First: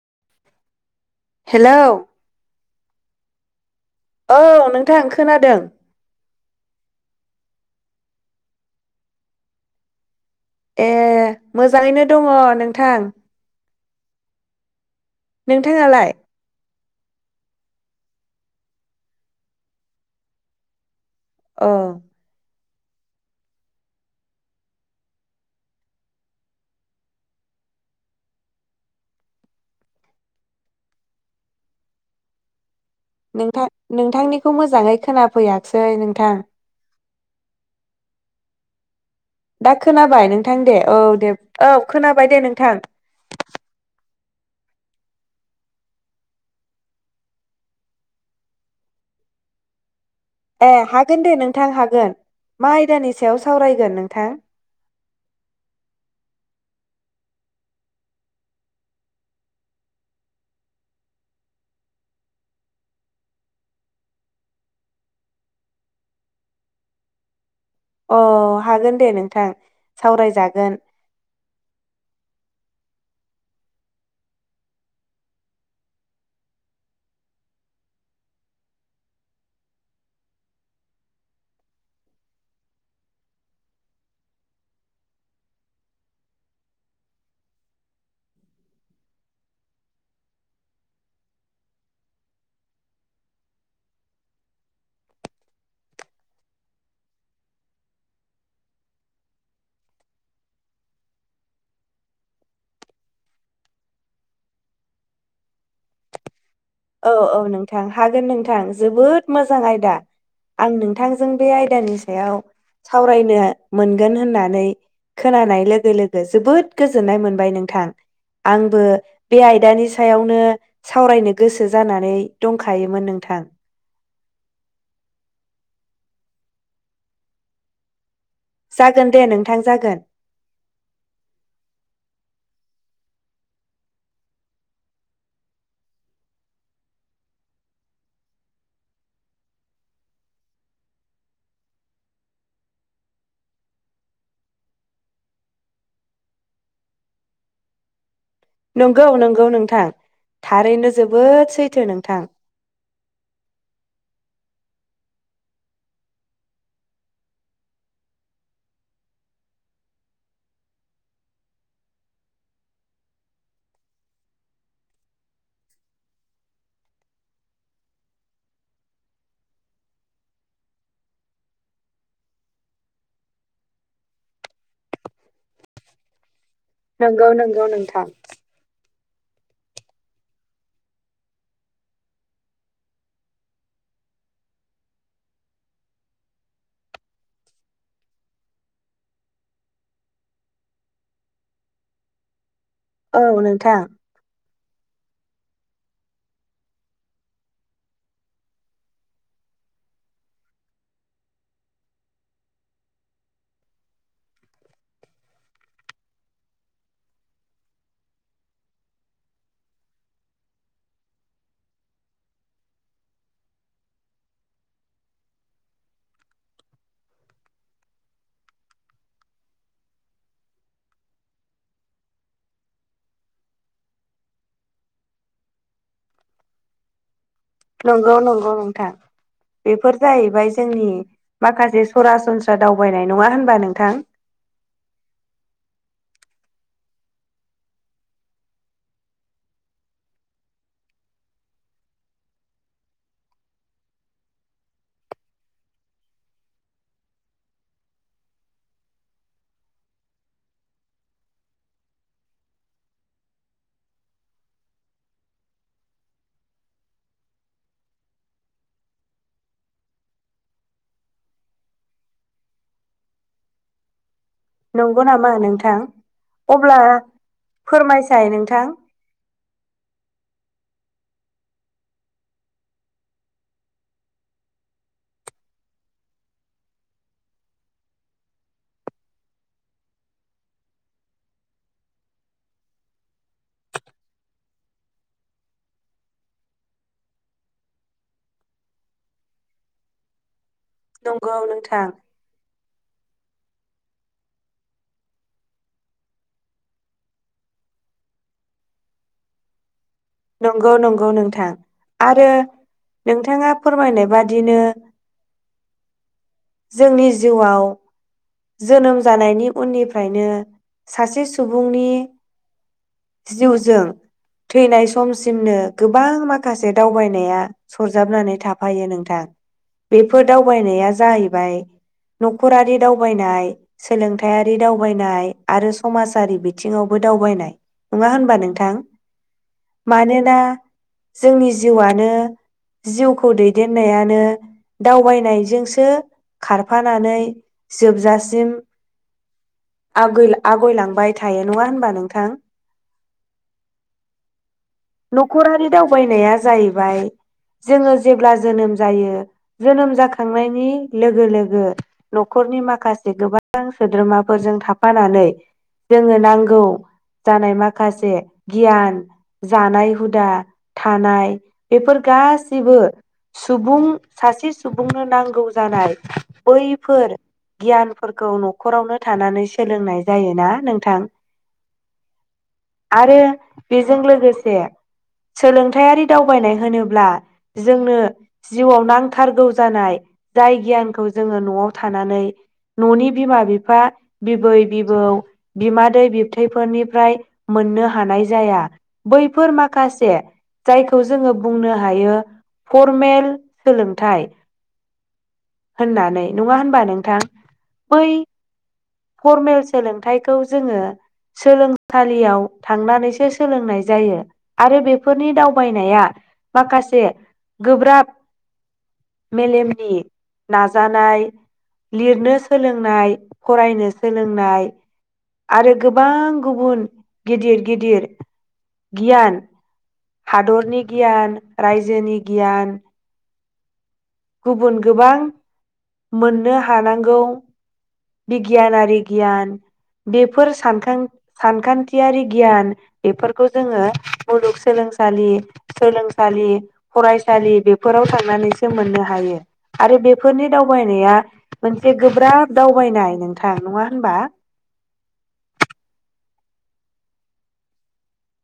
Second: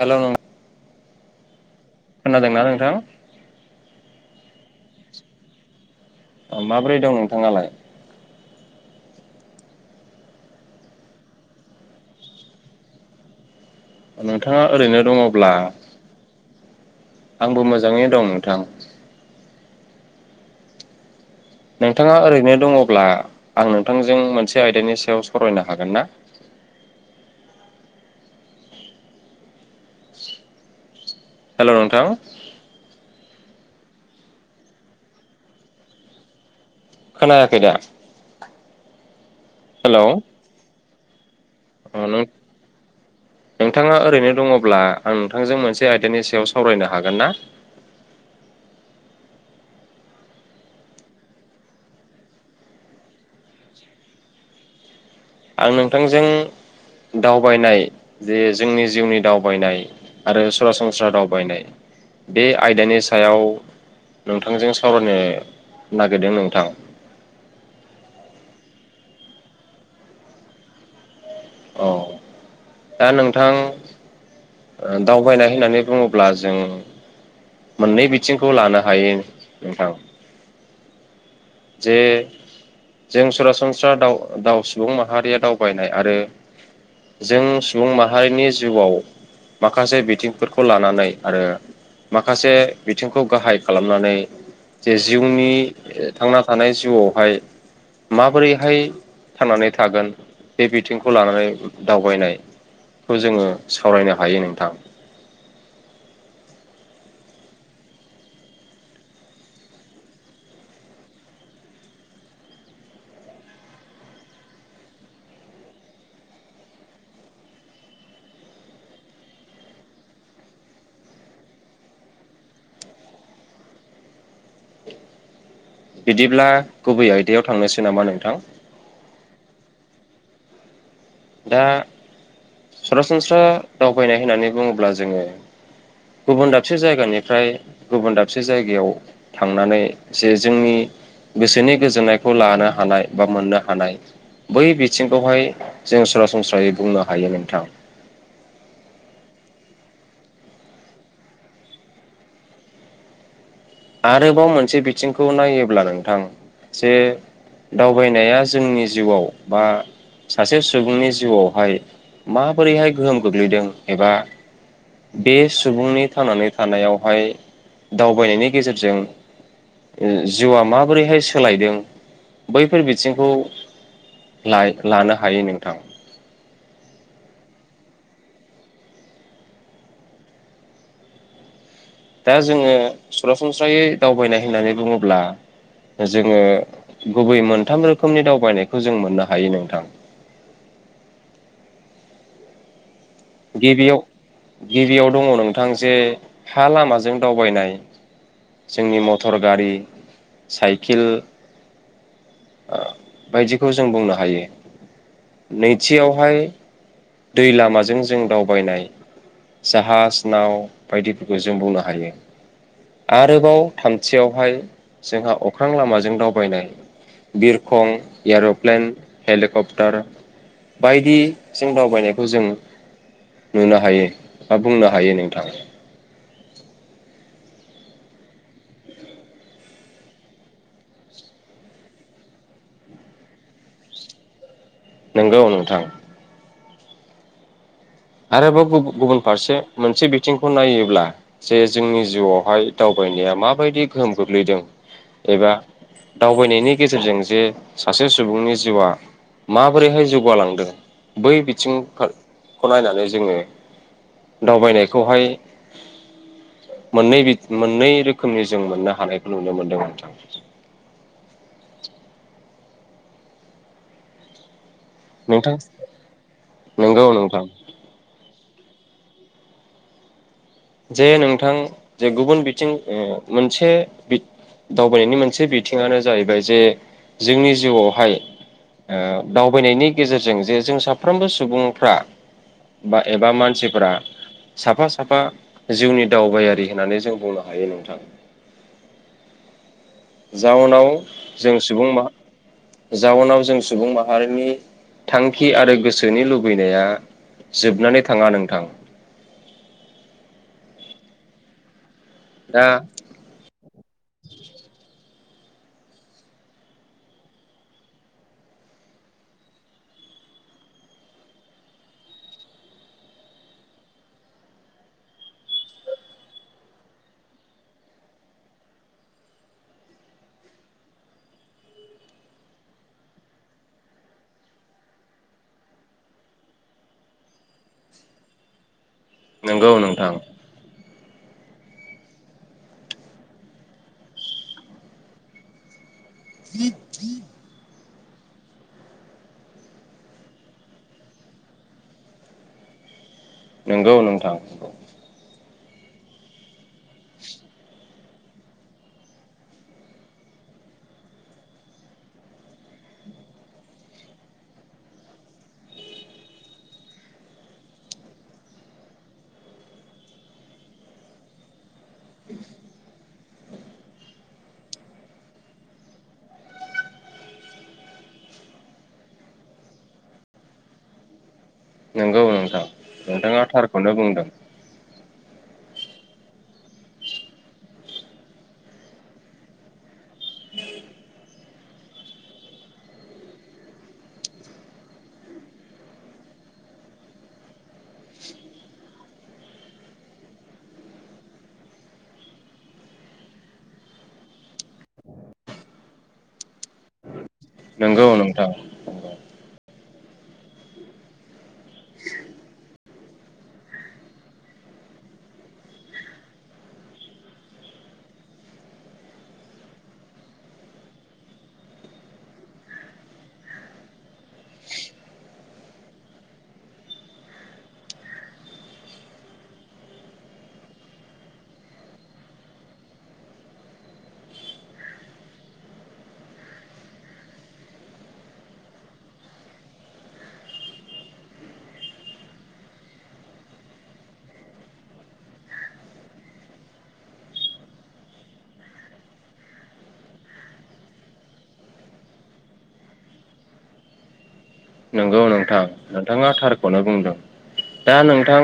Hello [unintelligible] hello खोनादोंना नोंथां औ नों खोनादों माबोरै दं नोंथाङालाय ए मोजाङैनो दङ नोंथां नोंथाङा ओरैनो दङब्ला नोंथाङालाय आंबो मोजाङै दं नोंथां औ नोंथाङा ओरैनो दङ अब्ला आं नोंथांजों मोनसे आयदानि सायाव सावरायनो हागोन ना हेलौ नोंथां नोंथां नोंथांनिखौ मोजाङै खोनाफैयाखसै नोंथां खोनायाखै दा दा हेलौ खोनाबाय नोंथां दे औ दे औ अ नों खोनाबाय दे नोंथां दङोबब्ला आं नोंथांजों मोनसे आयदानि सायाव सावरायनो हागोन ना ए हागोन दे नोंथां हागोन मा आयदानि सायाव सावरायगोन नोंथां आं नोंथांजों दावबायनाय जे जोंनि जिउनि दावबायनाय आरो सरासनस्रा दावबायनाय बे आयदानि सायाव नोंथांजों सावरायनो नागिरदों नोंथां अ हागोन दे नोंथां सावरायजागोन औ दा नोंथां दावबायनाय होननानै बुङोब्ला जों मोननै बिथिंखौ लानो हायो नोंथां जे जों सरासनस्रा द दाउ सुबुं माहारिया दावबायनाय आरो जों सुबुं माहारिनि जिउआव माखासे बिथिंफोरखौ लानानै आरो माखासे बिथिंखौ गाहाय खालामनानै जे जिउनि थांना थानाय जिउआवहाय माबोरैहाय थांनानै थागोन बे बिथिंखौ लानानै दावबायनायखौ जोङो सावरायनो हायो नोंथां औ औ नोंथां हागोन नोंथां जोबोद मोजां आयदा आं नोंथांजों बे आयदानि सायाव सावरायनो मोनगोन होननानै खोनानाय लोगो लोगो जोबोद गोजोननाय मोनबाय नोंथां आंबो बे आयदानि सायावनो सावरायनो गोसो जानानै दंखायोमोन नोंथां बिदिब्ला गुबै आयदायाव थांनोसै नामा नोंथां जागोन दे नोंथां जागोन दा सरासनस्रा दावबायनाय होननानै बुङोब्ला जोङो गुबुन दाबसे जायगानिफ्राय गुबुन दाबसे जायगायाव थांनानै जे जोंनि गोसोनि गोजोननायखौ लानो हानाय बा मोननो हानाय बै बिथिंखौहाय जों सरासनस्रायै बुंनो हायो नोंथां नंगौ नंगौ नोंथां थारैनो जोबोद सैथो नोंथां आरोबाव मोनसे बिथिंखौ नायोब्ला नोंथां जे दावबायनाया जोंनि जिउआव बा सासे सुबुंनि जिउआवहाय माबोरैहाय गोहोम गोग्लैदों एबा बे सुबुंनि थांनानै थानायावहाय दावबायनायनि गेजेरजों जिउआ माबोरैहाय सोलायदों बैफोर बिथिंखौ लानो हायो नोंथां नंगौ नंगौ नोंथां दा जोङो सरासनस्रायै दावबायनाय होननानै बुङोब्ला जोङो गुबै मोनथाम रोखोमनि दावबायनायखौ जों मोननो हायो नोंथां। औ नोंथां गिबियाव गिबियाव दङ नोंथां जे हा लामाजों दावबायनाय जोंनि मटर गारि साइकेल बायदिखौ जों बुंनो हायो नैथियावहाय दै लामाजों जों दावबायनाय जाहाज नाव बायदिफोरखौ जों बुंनो हायो आरोबाव थामथियावहाय जोंहा अख्रां लामाजों दावबायनाय बिरखं एर'प्लेन हेलिकप्टार बायदिजों दावबायनायखौ जों नुनो हायो बा बुंनो हायो। नोंथाङा नंगौ नंगौ नोंथां बेफोर जाहैबाय जोंनि माखासे सरासनस्रा दावबायनाय नङा होनबा नोंथां। नंगौ नोंथां। आरोबाव गुब गुबुन फारसे मोनसे बिथिंखौ नायोब्ला जे जोंनि जिउआवहाय दावबायनाया माबायदि गोहोम गोग्लैदों एबा दावबायनायनि गेजेरजों जे सासे सुबुंनि जिउआ माबोरैहाय जौगालांदों बै बिथिं खौ नायनानै जोङो दावबायनायखौहाय मोन मोननै रोखोमनि जों मोननो हानायखौ नुनो मोनदोंमोन। नंगौ नामा नोंथां अब्ला नंगौ नोंथां फोरमायसाय नोंथां [inaudible] जे नोंथां जे गुबुन बिथिं मोनसे दावबायनायनि मोनसे बिथिङानो जाहैबाय जे जोंनि जिउआवहाय ओ दावबायनायनि गेजेरजों जे जों साफ्रोमबो सुबुंफ्रा बा एबा मानसिफोरा साफा साफा जिउनि दावबायारि होननानै जों बुंनो हायो नोंथां। जाउनाव नंगौ जों नोंथां सुबुं मा जाउनाव जों सुबुं माहारिनि थांखि आरो गोसोनि लुबैनाया जोबनानै थाङा नोंथां। नंगौ नंगौ नोंथां आरो दा नोंथांङा फोरमायनाय बादिनो जोंनि जिउआव जोनोम जानायनि उननिफ्रायनो सासे सुबुंनि जिउजों थैनाय समसिमनो गोबां माखासे दावबायनाया सरजाबनानै थाफायो नोंथां बेफोर दावबायनाया जाहैबाय नखरारि दावबायनाय सोलोंथायारि दावबायनाय आरो समाजारि बिथिङावबो दावबायनाय नङा होनबा नोंथां। नंगौ नोंथां मानोना जोंनि जिउआनो जिउखौ दैदेननायानो दावबायनायजोंसो खारफानानै जोबजासिम आगयलांबाय थायो नङा होनबा नोंथां। नंगौ नोंथां न न'खरारि दावबायनाया जाहैबाय जोङो जेब्ला जोनोम जायो जोनोम जाखांनायनि लोगो लोगो न'खरनि माखासे गोबां सोद्रोमाफोरजों थाफानानै जोङो नांगौ जानाय माखासे गियान जानाय हुदा थानाय बेफोर गाैबो सुबुं सासे सुबुंनो नांगौ जानाय बैफोर गियानफोरखौ न'खरावनो थानानै सोलोंनाय जायोना नोंथां। नंगौ नोंथां नोंथाङा थारखौनो बुंदों। जाया सोलोंथायारि दावबायनाय होनोब्ला जोंनो जिउआव नांथारगौ जानाय जाय गियानखौ जोङो न'आव थानानै न'नि बिमा बिफा बिबै बिबौ बिमादै बिबथैफोरनिफ्राय मोननो हानाय जाया। बैफोर माखासे जायखौ जोङो बुंनो हायो फरमेल सोलोंथाइ होननानै नङा होनबा नोंथां। नंगौ नोंथां। फर्मेल सोलोंथाइखौ जोङो सोलोंसालियाव थांनानैसो सोलोंनाय जायो आरो बेफोरनि दावबायनाया माखासे गोब्राब मेलेमनि नाजानाय लिरनो सोलोंनाय फरायनो सोलोंनाय आरो गोबां गुबुन गिदिर गिदिर गियान हादरनि गियान रायजोनि गियान गुबुन गोबां मोननो हानांगौ बिगियानारि गियान बेफोर सानखां सानखान्थियारि गियान बेफोरखौ जोङो मुलुगसोलोंसालि सोलोंसालि फरायसालि बेफोराव थांनानैसो मोननो हा यो आरो बेफोरनि दावबायनाया मोनसे गोब्राब दावबायनाय नोंथां नङा होनबा। नंगौ नोंथां नोंथाङा थारखौनो बुंदों दा नोंथां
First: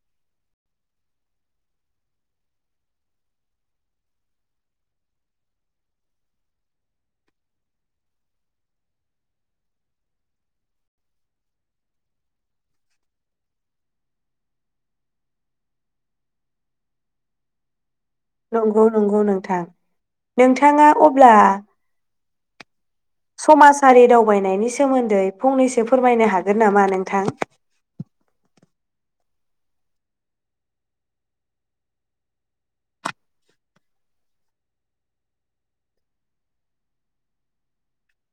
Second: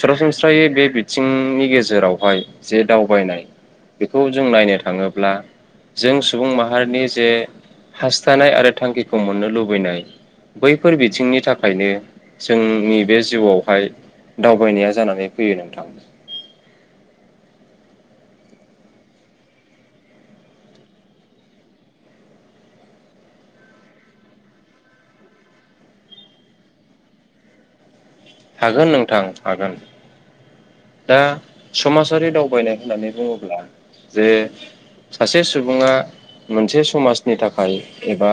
सरासनस्रायै बे बिथिंनि गेजेरावहाय जे दावबायनाय बेखौ जों नायनो थाङोब्ला जों सुबुं माहारिनि जे हास्थायनाय आरो थांखिखौ मोननो लुबैनाय बैफोर बिथिंनि थाखायनो जोंनि बे जिउआवहाय दावबायनाया जानानै फैयो नोंथां। नंगौ नंगौ नोंथां नोंथाङा अब्ला समाजारि दावबायनायनि सोमोन्दै फंनैसो फोरमायनो हागोन नामा नोंथां? हागोन नोंथां हागोन दा समाजारि दावबायनाय होननानै बुङोब्ला जे सासे सुबुंङा मोनसे समाजनि थाखाय एबा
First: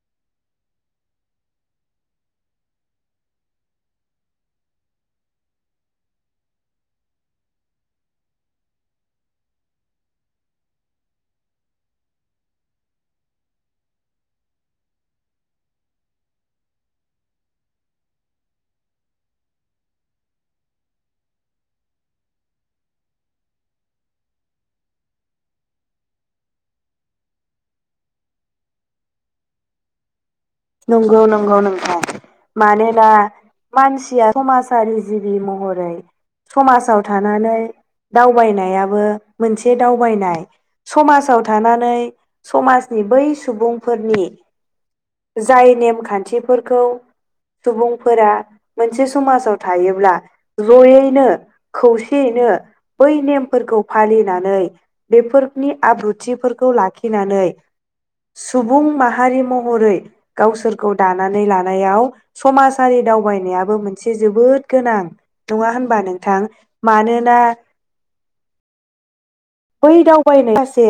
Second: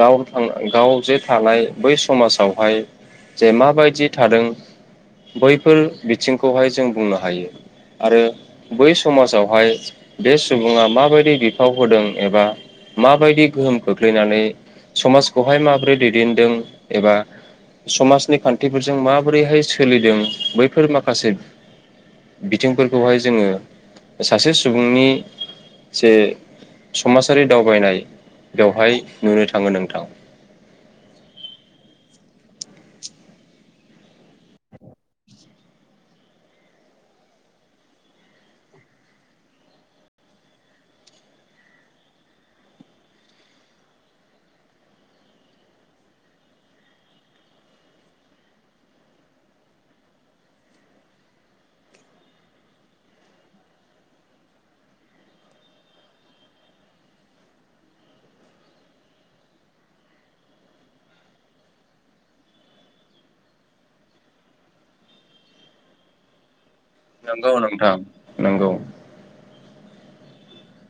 गाव थां गाव जे थानाय बै समाजावहाय जे माबायदि थादों बैफोर बिथिं खौहाय जों बुंनो हायो आरो बै समाजावहाय बे सुबुङा माबायदि बिफाव होदों एबा माबायदि गोहोम खोख्लैनानै समाजखौहाय माबोरै दैदेनदों एबा समाजनि खान्थिफोरजों माबोरैहाय सोलिदों बैफोर माखा माखासे बिथिंफोरखौहाय जोङो सासे सुबुंनि जे समाजारि दावबायनाय बेवहाय नुनो थाङो नोंथां नंगौ नंगौ नोंथां मानोना मानसिया समाजारि जिबि महरै समाजाव थानानै दावबायनायाबो मोनसे दावबायनाय समाजाव थानानै समाजनि बै सुबुंफोरनि जाय नेम-खानथिफोरखौ सुबुंफोरा मोनसे समाजाव थायोब्ला जयैनो खौसेयैनो बै नेमफोरखौ फालिनानै बेफोरनि आब्रुथिफोरखौ लाखिनानै सुबुं माहारि महरै गावसोरखौ दानानै लानायाव समाजारि दावबायनायाबो मोनसे जोबोद गोनां नङा होनबा नोंथां मानोना नोंगौ नोंथां नोंगौ। बै दावबायनाय सासे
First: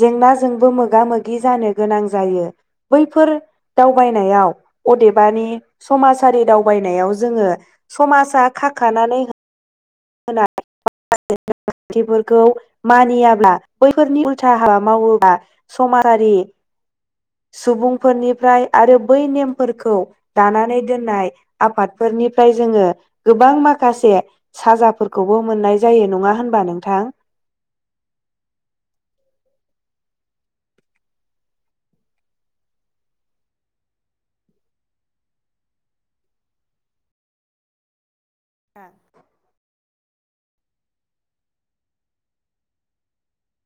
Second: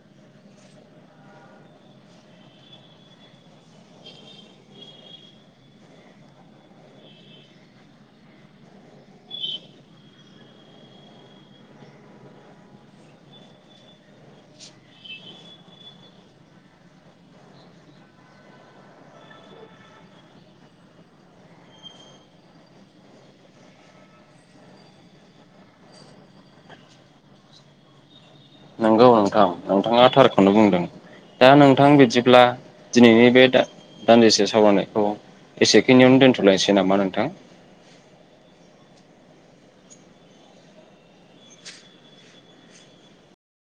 जेंनाजोंबो मोगा-मोगि जानो गोनां जायो बैफोर दावबायनायाव अदेबानि समाजारि दावबायनायाव जोङो समाजा खाखानानै थिफोरखौ मानियाब्ला बैफोरनि उल्था हाबा मावोब्ला समाजारि सुबुंफोरनिफ्राय आरो बै नेमफोरखौ दानानै दोननाय आफादफोरनिफ्राय जोङो गोबां माखासे साजाफोरखौबो मोननाय जा जायो नङा होनबा नोंथां नोंगौ नोंथां नोंथाङा थारखौनो बुंदों दा नोंथां बिदिब्ला दिनैनि बे दान्दिसे सावरायनायखौ एसेखिनियावनो दोन्थ'लायनोसै नामा नोंथां आ